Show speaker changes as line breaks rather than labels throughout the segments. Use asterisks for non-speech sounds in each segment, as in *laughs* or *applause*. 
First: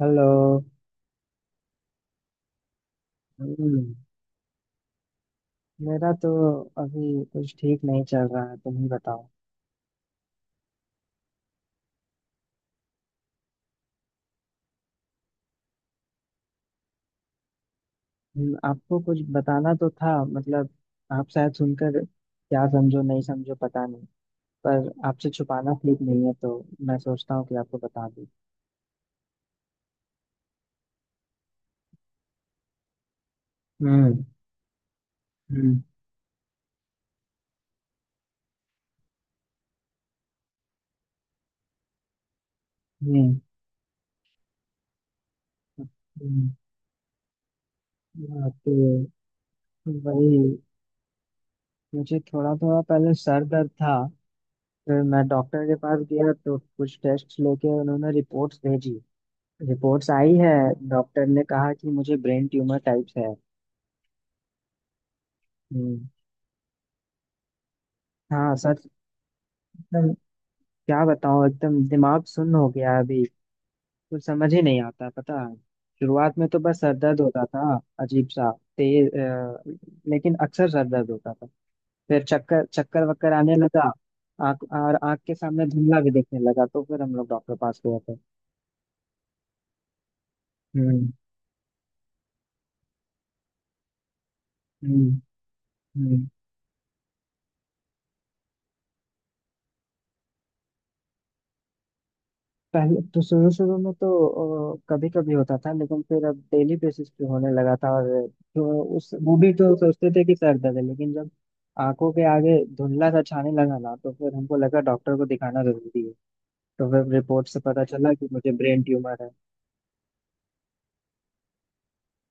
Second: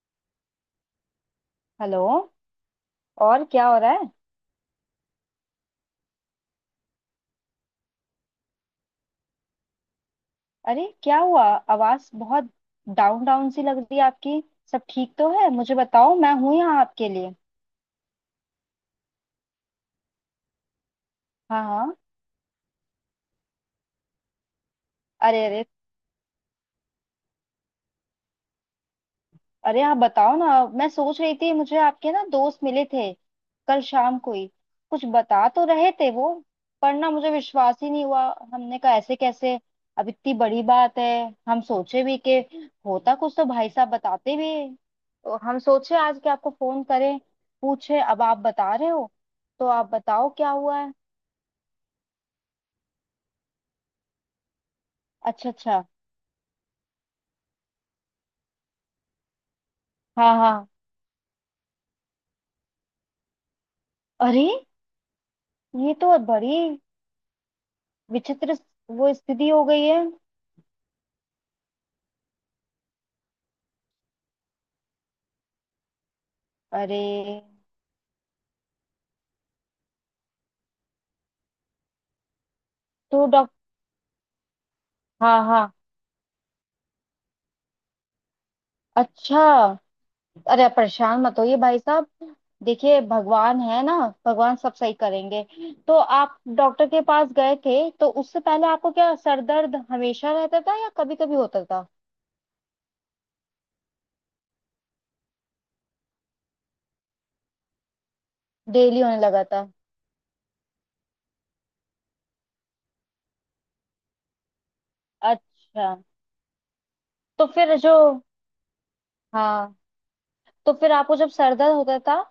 Hello.
Hello. और क्या हो रहा
हम्म,
है?
मेरा तो अभी कुछ ठीक नहीं चल रहा है। तुम ही बताओ।
अरे क्या हुआ? आवाज बहुत डाउन डाउन सी लग रही है आपकी। सब ठीक तो है? मुझे बताओ, मैं हूं यहाँ आपके लिए।
आपको कुछ बताना तो था, मतलब आप शायद
हाँ हाँ।
सुनकर क्या समझो, नहीं समझो, पता नहीं। पर आपसे
अरे अरे।
छुपाना ठीक नहीं है, तो मैं सोचता हूँ कि आपको बता दूँ।
अरे आप बताओ ना। मैं सोच रही थी, मुझे आपके ना दोस्त मिले थे कल शाम
हम्म।
को ही। कुछ बता तो
हम्म।
रहे थे वो। पर ना मुझे विश्वास ही नहीं हुआ। हमने कहा ऐसे कैसे? अब इतनी बड़ी बात है। हम सोचे भी कि होता कुछ
हम्म।
तो भाई साहब बताते भी। तो हम सोचे आज के
हम्म,
आपको फोन करें, पूछे। अब आप
तो
बता रहे हो, तो आप बताओ
वही,
क्या हुआ है।
मुझे थोड़ा थोड़ा पहले सर दर्द था। फिर मैं
अच्छा
डॉक्टर के
अच्छा।
पास गया तो कुछ टेस्ट लेके उन्होंने रिपोर्ट्स भेजी। रिपोर्ट्स आई
हाँ
है।
हाँ।
डॉक्टर ने कहा कि मुझे ब्रेन ट्यूमर टाइप्स है।
अरे ये
हम्म।
तो बड़ी
हाँ,
विचित्र
सच।
वो स्थिति हो गई है।
एकदम। क्या बताऊँ, एकदम दिमाग सुन्न हो गया है अभी। कुछ समझ ही नहीं आता, पता है। शुरुआत में तो बस सर
अरे।
दर्द होता था, अजीब सा, तेज लेकिन अक्सर सर दर्द होता था। फिर चक्कर चक्कर
तो
वक्कर
डॉक्टर।
आने लगा। आँख और आँख के
हाँ
सामने
हाँ।
धुंधला भी दिखने लगा तो फिर हम लोग डॉक्टर पास गए थे।
अच्छा। अरे आप
हम्म।
परेशान मत होइए भाई साहब। देखिए भगवान है ना, भगवान सब सही
हम्म।
करेंगे। तो
हम्म।
आप डॉक्टर के पास गए थे, तो उससे पहले आपको क्या सर दर्द हमेशा रहता था या कभी कभी होता था?
पहले तो शुरू शुरू में तो कभी कभी होता था, लेकिन फिर अब डेली बेसिस पे होने लगा था। और तो
डेली
उस
होने
वो
लगा
भी
था?
तो सोचते थे कि सर दर्द है, लेकिन जब आंखों के आगे धुंधला सा छाने लगा ना तो फिर हमको लगा डॉक्टर को दिखाना
अच्छा।
जरूरी है। तो फिर
तो
रिपोर्ट से
फिर
पता
जो,
चला कि मुझे ब्रेन ट्यूमर है।
हाँ, तो फिर आपको जब सर दर्द होता था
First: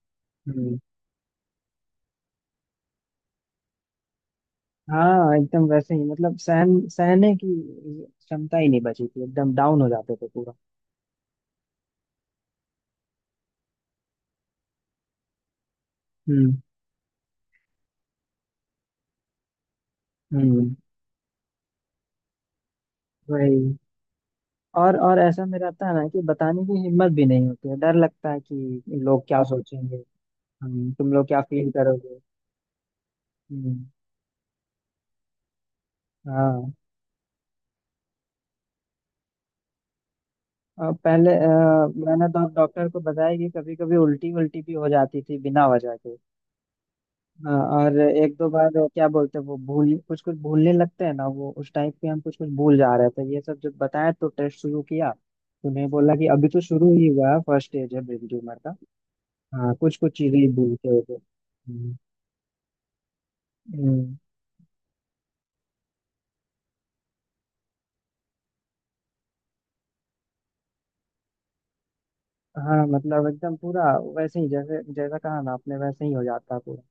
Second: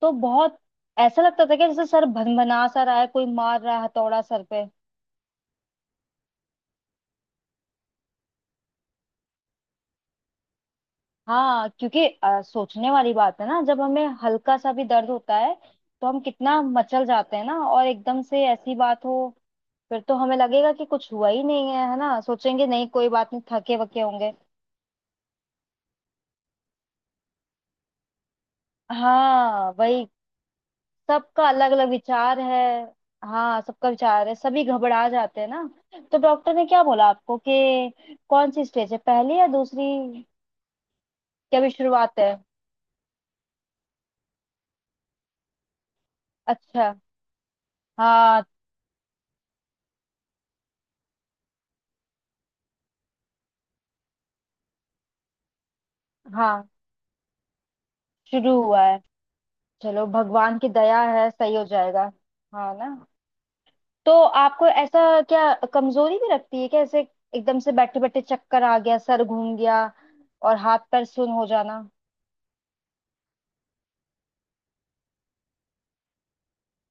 तो बहुत
हम्म।
ऐसा लगता था कि जैसे सर भनभना सा रहा है, कोई मार रहा है हथौड़ा सर पे?
हाँ, एकदम वैसे ही, मतलब सहन सहने की क्षमता ही नहीं बची थी, एकदम डाउन हो जाते थे पूरा।
हाँ क्योंकि सोचने वाली बात है ना, जब हमें हल्का सा भी दर्द होता है तो हम
हम्म।
कितना मचल जाते हैं ना, और एकदम से ऐसी बात हो। फिर तो हमें लगेगा
हम्म।
कि कुछ हुआ ही नहीं है, है ना? सोचेंगे नहीं कोई बात नहीं, थके
वही।
वके होंगे।
और ऐसा में रहता है ना, कि बताने की हिम्मत भी नहीं होती है, डर लगता है कि लोग क्या
हाँ
सोचेंगे।
वही।
तुम लोग क्या
सबका
फील
अलग अलग
करोगे।
विचार है। हाँ
हम्म।
सबका विचार है, सभी घबरा जाते हैं ना। तो डॉक्टर ने
हाँ।
क्या बोला आपको कि कौन सी स्टेज है, पहली या दूसरी?
और पहले
क्या अभी शुरुआत
मैंने
है?
तो डॉक्टर को बताया कि कभी कभी उल्टी उल्टी भी हो जाती थी बिना वजह के।
अच्छा।
हाँ। और एक
हाँ
दो बार वो क्या बोलते हैं, वो भूल, कुछ कुछ भूलने लगते हैं ना, वो उस टाइप के हम कुछ कुछ भूल जा रहे थे। ये सब जब बताया तो टेस्ट शुरू किया। तो उन्हें बोला कि अभी तो
हाँ।
शुरू ही हुआ है, फर्स्ट स्टेज है ब्रेन
शुरू
ट्यूमर का।
हुआ है।
हाँ, कुछ
चलो
कुछ चीजें
भगवान की
भूल के हो
दया
गए।
है, सही हो
हम्म।
जाएगा। हाँ ना। तो
हम्म।
आपको ऐसा क्या कमजोरी भी रखती है क्या ऐसे, एकदम से बैठे बैठे चक्कर आ गया, सर घूम गया, और हाथ पैर सुन हो जाना?
हाँ, मतलब एकदम पूरा वैसे ही, जैसे जैसा कहा ना आपने वैसे ही हो जाता है पूरा।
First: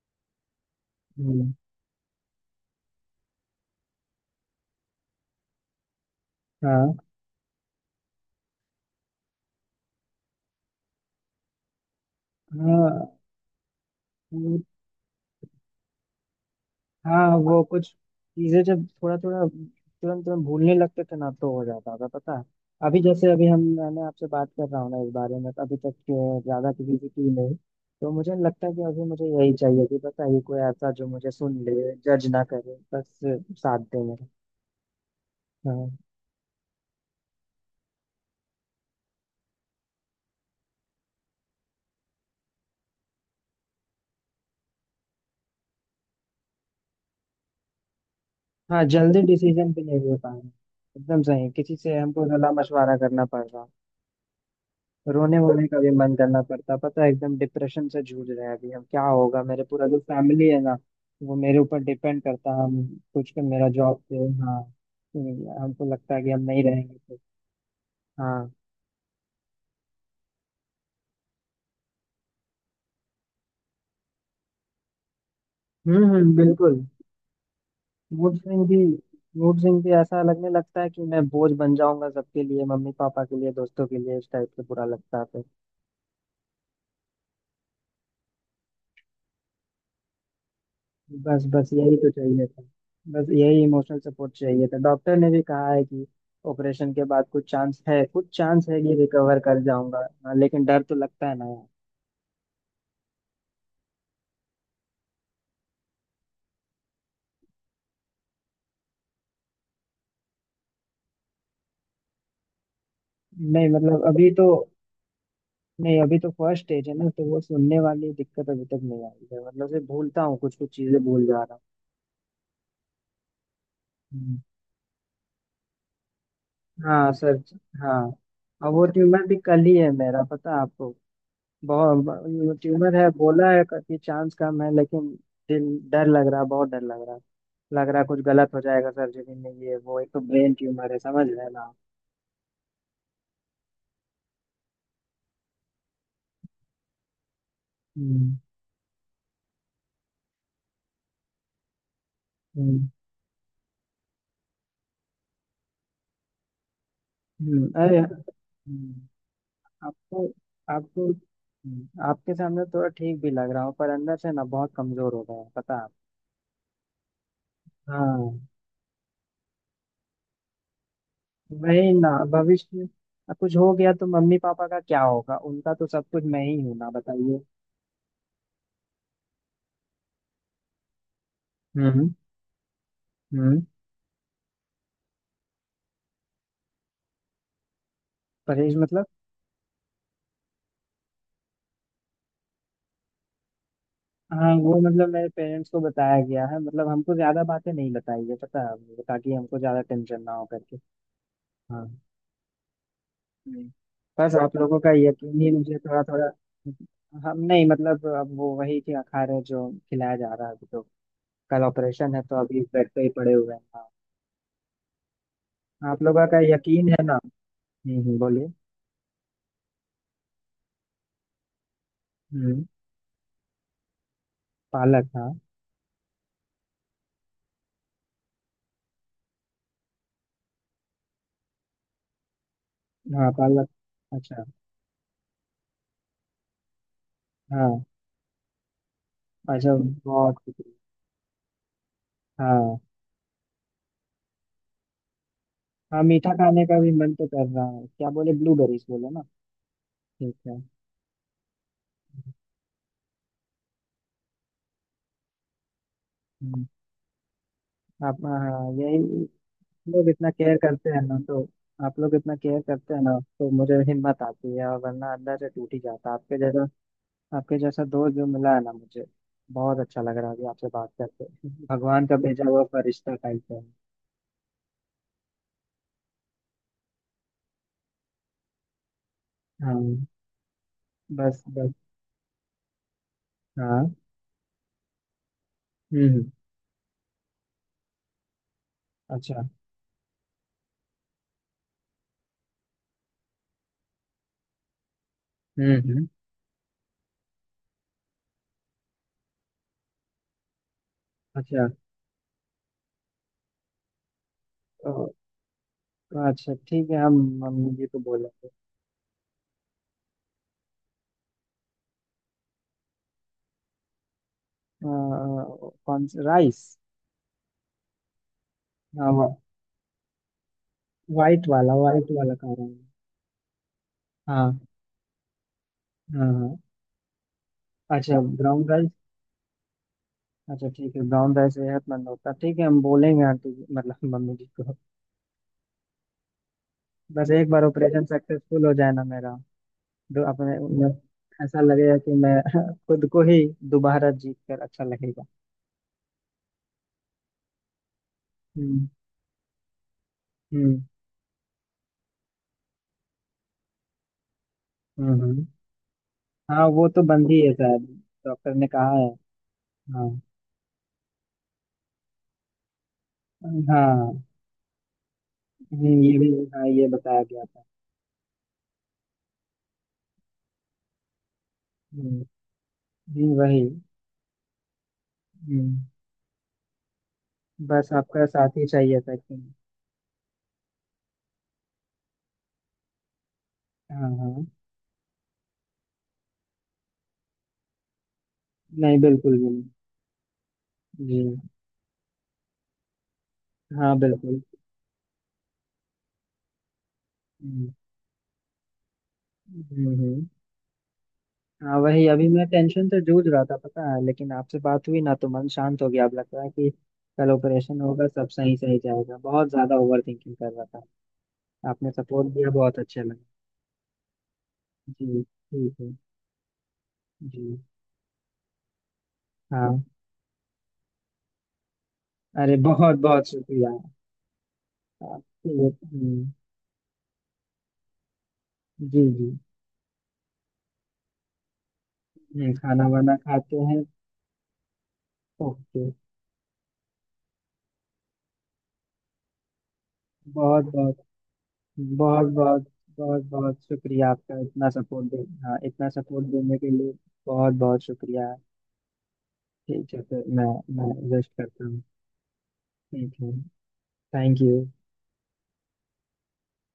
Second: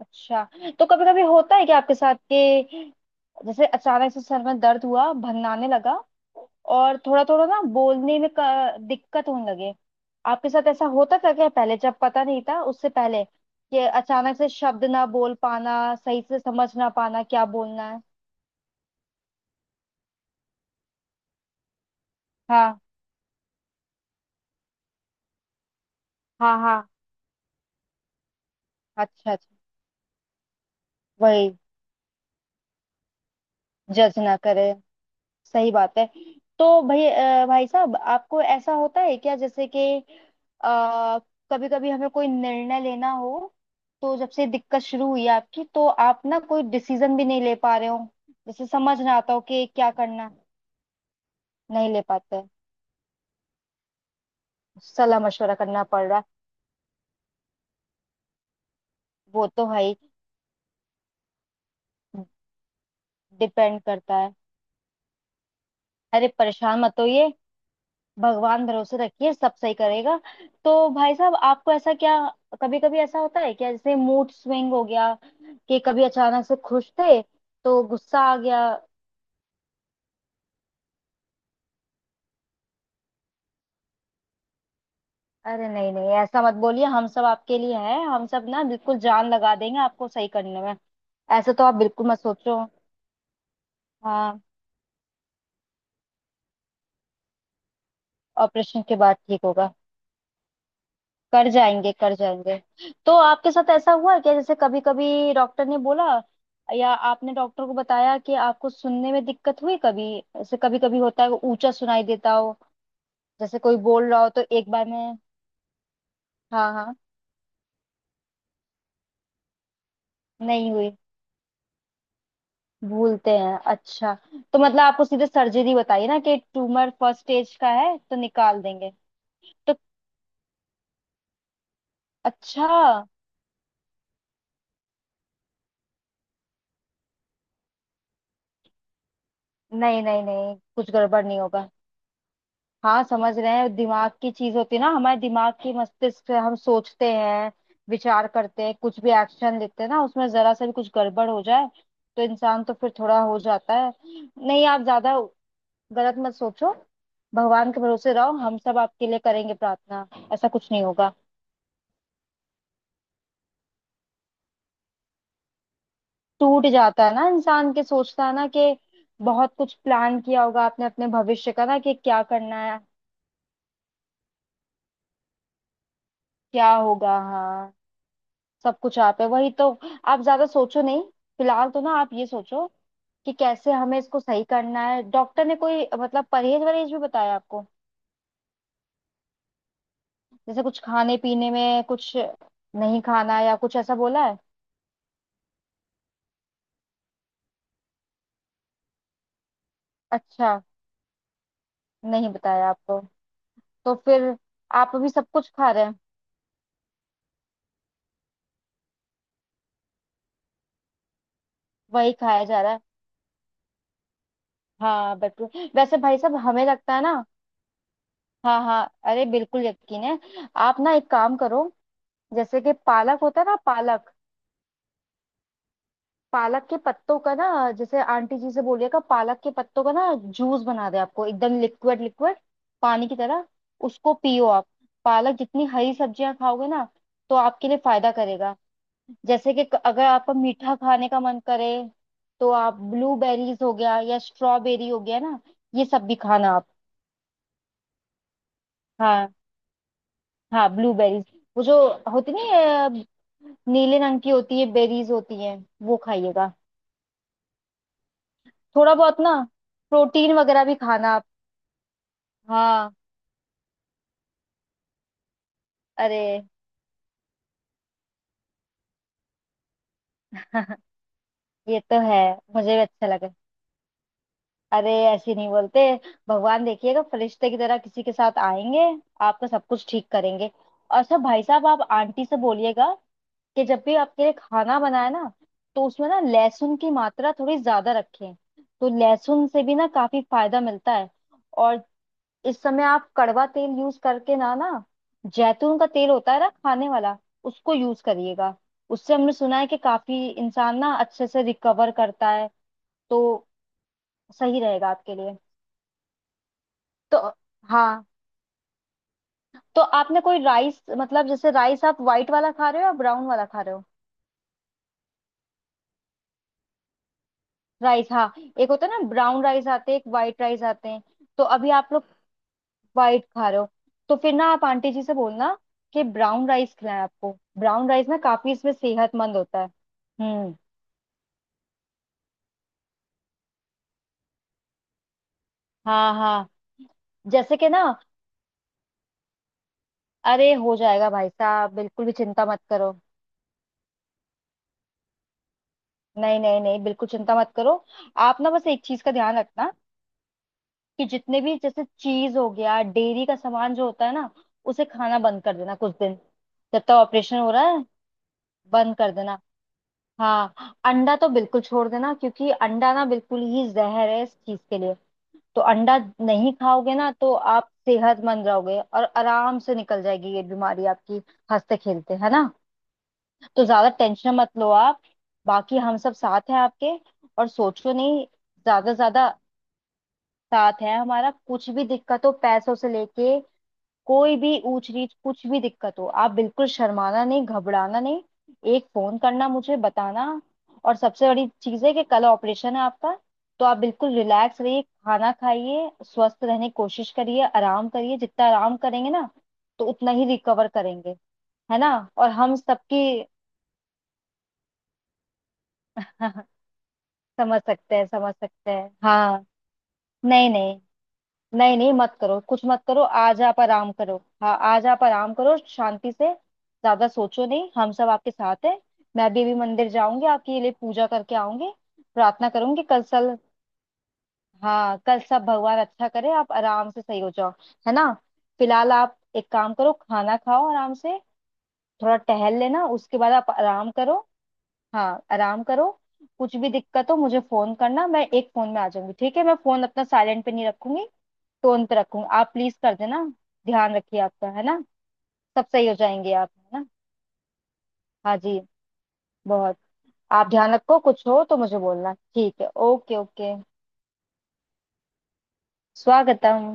अच्छा। तो कभी कभी
हम्म।
होता है क्या आपके साथ कि जैसे अचानक से सर में दर्द हुआ, भन्नाने लगा,
हाँ।
और थोड़ा थोड़ा ना बोलने में दिक्कत होने लगे? आपके साथ ऐसा होता था क्या पहले, जब पता नहीं था उससे
हाँ।
पहले, कि अचानक से
वो-
शब्द ना बोल पाना, सही से समझ ना पाना
हाँ,
क्या
वो कुछ
बोलना है?
चीजें, जब थोड़ा थोड़ा तुरंत तुरंत भूलने लगते थे ना तो हो जाता था, पता है।
हाँ
अभी जैसे अभी हम मैंने आपसे बात कर रहा हूँ ना, इस बारे में तो अभी तक
हाँ।
ज्यादा
हाँ।
किसी से की नहीं। तो मुझे लगता है कि अभी मुझे
अच्छा
यही
अच्छा।
चाहिए, कि पता है, ये कोई ऐसा जो मुझे सुन
वही।
ले, जज ना करे बस, साथ दे
जज
मेरा।
ना करे, सही
हाँ।
बात है। तो भाई भाई साहब आपको ऐसा होता है क्या जैसे कि कभी कभी हमें कोई निर्णय लेना हो, तो जब से दिक्कत शुरू हुई है आपकी तो आप ना कोई डिसीजन भी नहीं ले पा रहे हो, जैसे
हाँ,
समझ ना
जल्दी
आता हो कि
डिसीजन भी
क्या
नहीं ले
करना?
पाएंगे, एकदम सही, किसी
नहीं
से
ले
हमको
पाते।
सलाह मशवरा करना पड़ रहा।
सलाह
रोने
मशवरा
वोने का
करना
भी
पड़
मन
रहा है।
करना पड़ता, पता है, एकदम डिप्रेशन से जूझ रहे हैं अभी हम। क्या होगा
वो
मेरे,
तो
पूरा
भाई,
जो फैमिली है ना, वो मेरे ऊपर डिपेंड करता है, हम कुछ का, मेरा
डिपेंड
जॉब पे।
करता है।
हाँ। हमको लगता है
अरे
कि हम नहीं
परेशान
रहेंगे
मत
तो।
होइए,
हाँ।
भगवान भरोसे रखिए, सब सही करेगा। तो भाई साहब आपको ऐसा क्या कभी कभी ऐसा होता है क्या, जैसे मूड स्विंग हो गया, कि
हम्म।
कभी
हम्म,
अचानक से
बिल्कुल।
खुश थे तो गुस्सा
मूड
आ गया?
स्विंग भी मूड स्विंग भी ऐसा लगने लगता है कि मैं बोझ बन जाऊंगा, सबके लिए, मम्मी पापा के लिए, दोस्तों के लिए, इस टाइप से बुरा लगता है तो।
अरे नहीं नहीं ऐसा मत बोलिए। हम सब आपके लिए हैं, हम सब ना बिल्कुल जान लगा देंगे आपको सही करने में।
बस
ऐसा तो
बस,
आप
यही
बिल्कुल
तो
मत
चाहिए
सोचो।
था। बस यही इमोशनल सपोर्ट
हाँ।
चाहिए था। डॉक्टर ने भी कहा है कि ऑपरेशन के बाद कुछ चांस है, कुछ चांस है
ऑपरेशन
कि
के बाद
रिकवर
ठीक
कर
होगा।
जाऊंगा। हाँ, लेकिन डर तो लगता है ना
कर
यार।
जाएंगे कर जाएंगे। तो आपके साथ ऐसा हुआ है क्या, जैसे कभी कभी डॉक्टर ने बोला या आपने डॉक्टर को बताया कि आपको सुनने में दिक्कत हुई कभी ऐसे, कभी कभी होता है ऊंचा सुनाई देता हो, जैसे
नहीं,
कोई
मतलब
बोल रहा हो
अभी
तो
तो,
एक बार में?
नहीं, अभी तो फर्स्ट
हाँ
स्टेज है
हाँ।
ना, तो वो सुनने वाली दिक्कत अभी तक नहीं आई है, मतलब से भूलता हूँ, कुछ
नहीं
कुछ
हुई।
चीजें भूल जा रहा हूँ।
भूलते हैं, अच्छा।
हम्म।
तो मतलब आपको सीधे सर्जरी बताइए ना कि ट्यूमर
हाँ
फर्स्ट
सर।
स्टेज का है
हाँ।
तो निकाल
और वो
देंगे।
ट्यूमर भी कल
तो
ही है मेरा, पता है आपको, बहुत
अच्छा।
ट्यूमर है, बोला है कि चांस कम है, लेकिन दिल, डर लग रहा, बहुत डर लग रहा, लग रहा है कुछ गलत हो जाएगा सर्जरी में, ये वो,
नहीं
एक तो
नहीं
ब्रेन
नहीं कुछ
ट्यूमर है,
गड़बड़
समझ
नहीं
रहे हैं ना
होगा।
आप।
हाँ समझ रहे हैं, दिमाग की चीज होती है ना, हमारे दिमाग की मस्तिष्क से हम सोचते हैं, विचार
हम्म।
करते हैं, कुछ भी एक्शन लेते हैं ना, उसमें जरा सा भी कुछ गड़बड़ हो जाए तो इंसान तो
हम्म।
फिर थोड़ा हो जाता है। नहीं आप ज्यादा गलत मत सोचो। भगवान के
अरे।
भरोसे रहो, हम सब
हम्म,
आपके लिए करेंगे प्रार्थना।
आपको
ऐसा कुछ नहीं
आपको
होगा।
आपके सामने थोड़ा ठीक भी लग रहा हूँ, पर अंदर से ना बहुत कमजोर हो गया है, पता है।
टूट जाता है ना इंसान, के सोचता है
हाँ,
ना कि बहुत कुछ प्लान किया होगा आपने अपने भविष्य का, ना,
वही
कि
ना,
क्या करना
भविष्य
है।
में। अब कुछ हो गया तो मम्मी पापा का क्या होगा, उनका तो सब कुछ मैं ही
क्या
हूं ना,
होगा,
बताइए।
हाँ। सब कुछ आप है वही तो। आप ज्यादा सोचो नहीं। फिलहाल तो ना
हम्म।
आप ये सोचो कि
हम्म।
कैसे हमें इसको सही करना है। डॉक्टर ने कोई मतलब परहेज वरहेज भी बताया आपको,
परहेज मतलब?
जैसे कुछ खाने पीने में कुछ नहीं खाना या कुछ ऐसा बोला है?
हाँ, वो मतलब मेरे पेरेंट्स को बताया गया है, मतलब हमको ज्यादा बातें नहीं बताई है, पता है, ताकि हमको ज्यादा टेंशन ना हो
अच्छा,
करके। हाँ।
नहीं बताया आपको।
हम्म,
तो फिर
बस आप लोगों
आप
का
अभी सब
यकीन
कुछ
ही
खा
मुझे
रहे हैं?
थोड़ा थोड़ा। हम, नहीं मतलब, अब वो वही क्या खा रहे हैं जो खिलाया जा रहा है अभी तो। कल
वही
ऑपरेशन है तो
खाया जा
अभी
रहा है,
बेड पे ही पड़े हुए हैं। हाँ।
हाँ बिल्कुल। वैसे
आप
भाई
लोगों
साहब
का
हमें
यकीन
लगता है
है
ना,
ना। हम्म। बोलिए।
हाँ हाँ, अरे बिल्कुल यकीन है। आप ना एक काम करो, जैसे
हम्म।
कि पालक होता है ना, पालक।
पालक, हाँ।
पालक के पत्तों का ना, जैसे आंटी जी से बोलिएगा पालक के पत्तों का ना जूस बना दे आपको, एकदम लिक्विड लिक्विड पानी की
हाँ,
तरह,
पालक।
उसको
अच्छा।
पियो आप। पालक जितनी हरी सब्जियां खाओगे ना तो आपके लिए
हाँ।
फायदा करेगा। जैसे कि
अच्छा,
अगर आपका
बहुत शुक्रिया।
मीठा खाने का मन करे तो आप
हाँ,
ब्लूबेरीज हो गया या स्ट्रॉबेरी हो गया ना, ये
हाँ,
सब भी
मीठा
खाना
खाने
आप।
का भी मन तो कर रहा है। क्या बोले, ब्लूबेरीज बोले ना।
हाँ
ठीक है।
हाँ। ब्लूबेरीज, वो जो होती नहीं है, नीले रंग की होती है, बेरीज होती है, वो खाइएगा।
हम्म, आप, हाँ,
थोड़ा
यही
बहुत ना
लोग इतना
प्रोटीन
केयर
वगैरह भी
करते हैं ना
खाना।
तो, आप लोग इतना केयर
हाँ
करते हैं ना तो मुझे हिम्मत आती है, और वरना अंदर से टूट ही जाता।
अरे।
आपके जैसा, आपके जैसा दोस्त जो मिला है ना मुझे, बहुत अच्छा लग रहा है अभी आपसे
*laughs*
बात करके।
ये तो
भगवान का
है,
भेजा हुआ
मुझे भी अच्छा
फरिश्ता
लगा।
टाइप है।
अरे ऐसे नहीं बोलते। भगवान देखिएगा फरिश्ते की तरह किसी के साथ आएंगे, आपका सब कुछ
हाँ।
ठीक करेंगे। और सब
बस
भाई साहब
बस।
आप आंटी से बोलिएगा कि जब
हाँ।
भी आपके लिए खाना बनाए ना तो
हम्म।
उसमें ना लहसुन की मात्रा थोड़ी ज्यादा रखें। तो लहसुन
अच्छा।
से भी ना काफी फायदा मिलता है। और इस समय आप कड़वा तेल यूज करके ना ना,
हम्म।
जैतून का
हम्म।
तेल होता है ना खाने वाला, उसको यूज करिएगा। उससे हमने सुना है कि काफी इंसान ना अच्छे से
अच्छा।
रिकवर करता है। तो सही रहेगा
तो,
आपके लिए।
अच्छा, ठीक है, हम
तो
मम्मी जी को
हाँ।
बोलेंगे।
तो आपने कोई राइस मतलब, जैसे राइस आप व्हाइट वाला खा रहे हो या ब्राउन वाला खा रहे हो?
अ, कौन सा राइस?
राइस, हाँ। एक होता है ना
हाँ,
ब्राउन राइस आते हैं, एक व्हाइट राइस आते हैं। तो
वाइट
अभी
वाला,
आप
वाइट
लोग
वाला खा रहा हूँ।
व्हाइट खा रहे हो, तो फिर ना
हाँ।
आप आंटी जी से बोलना कि
हाँ।
ब्राउन
हाँ।
राइस खिलाएं आपको। ब्राउन राइस ना
अच्छा,
काफी
ब्राउन
इसमें
राइस।
सेहतमंद होता है। हम्म।
अच्छा, ठीक है, ब्राउन राइस सेहतमंद होता है, ठीक है, हम बोलेंगे मतलब मम्मी जी को।
हाँ हाँ।
बस एक
जैसे
बार
कि ना,
ऑपरेशन सक्सेसफुल *laughs* हो जाए ना मेरा, तो
अरे
अपने
हो
मैं-
जाएगा भाई
ऐसा
साहब,
लगेगा
बिल्कुल
कि
भी
मैं
चिंता मत
*laughs*
करो।
खुद को ही दोबारा जीत कर अच्छा लगेगा।
नहीं नहीं नहीं बिल्कुल चिंता मत करो। आप ना बस एक
हम्म।
चीज का ध्यान रखना
हम्म।
कि जितने भी जैसे चीज हो गया डेयरी का सामान जो होता है ना, उसे खाना
हम्म।
बंद
हम्म।
कर देना कुछ दिन,
हाँ,
जब
वो
तक
तो बंद
ऑपरेशन
ही
हो
है
रहा है
शायद, डॉक्टर ने कहा
बंद
है।
कर देना।
हाँ।
हाँ अंडा तो बिल्कुल छोड़ देना, क्योंकि अंडा ना बिल्कुल ही जहर
हाँ।
है इस चीज के लिए। तो अंडा
ये भी।
नहीं
हाँ, ये
खाओगे ना,
बताया
तो
गया था।
आप सेहतमंद रहोगे और आराम से निकल जाएगी ये बीमारी आपकी, हंसते
हम्म।
खेलते, है ना।
वही।
तो ज्यादा टेंशन मत लो आप, बाकी
हम्म।
हम सब साथ हैं आपके, और
बस
सोचो
आपका
नहीं
साथ ही
ज्यादा।
चाहिए था
ज्यादा
कि।
साथ है हमारा, कुछ भी दिक्कत हो पैसों से लेके,
हाँ।
कोई
हाँ।
भी ऊंच नीच कुछ भी दिक्कत हो, आप बिल्कुल शर्माना नहीं, घबराना नहीं, एक
नहीं,
फोन
बिल्कुल भी
करना,
नहीं।
मुझे बताना। और
जी।
सबसे बड़ी चीज है कि कल ऑपरेशन है आपका, तो आप
हाँ,
बिल्कुल
बिल्कुल।
रिलैक्स रहिए, खाना खाइए, स्वस्थ रहने की कोशिश करिए,
हम्म।
आराम करिए, जितना आराम करेंगे ना तो
हम्म।
उतना ही
हम्म।
रिकवर करेंगे,
हाँ,
है ना।
वही, अभी
और
मैं
हम
टेंशन से
सबकी
जूझ रहा था, पता है, लेकिन आपसे बात हुई ना तो मन शांत हो गया, अब लगता है
*laughs*
कि कल
समझ
ऑपरेशन
सकते
होगा,
हैं
सब
समझ
सही
सकते
सही
हैं,
जाएगा।
हाँ।
बहुत ज्यादा ओवर थिंकिंग
नहीं
कर रहा
नहीं।
था।
नहीं
आपने
नहीं मत
सपोर्ट
करो,
दिया,
कुछ
बहुत
मत करो,
अच्छा लगा।
आज आप आराम करो। हाँ आज आप
जी,
आराम करो
ठीक है।
शांति से, ज्यादा सोचो
जी।
नहीं, हम सब आपके साथ हैं। मैं भी अभी
हाँ,
मंदिर जाऊंगी, आपके लिए पूजा करके आऊंगी, प्रार्थना
अरे
करूंगी,
बहुत
कल
बहुत
सल।
शुक्रिया।
हाँ कल सब
आपके लिए।
भगवान अच्छा करे, आप आराम से सही हो जाओ, है ना। फिलहाल
जी
आप
जी।
एक काम करो, खाना खाओ आराम से, थोड़ा टहल लेना,
खाना वाना
उसके बाद आप
खाते हैं।
आराम करो। हाँ आराम
ओके।
करो। कुछ भी दिक्कत हो मुझे फोन करना, मैं एक फोन में आ जाऊंगी। ठीक है, मैं फोन अपना साइलेंट पे
बहुत
नहीं
बहुत।
रखूंगी, टोन पे रखूंगी,
बहुत
आप
बहुत।
प्लीज कर
बहुत
देना।
बहुत
ध्यान
शुक्रिया
रखिए
आपका,
आपका, है
इतना
ना,
सपोर्ट दे हाँ,
सब सही
इतना
हो
सपोर्ट
जाएंगे आप,
देने के
है ना।
लिए बहुत बहुत शुक्रिया।
हाँ जी। बहुत।
ठीक है, फिर मैं
आप ध्यान
मैं
रखो, कुछ
विश
हो तो
करता
मुझे
हूँ।
बोलना, ठीक है,
ठीक
ओके
है।
ओके।
Thank you.
स्वागतम।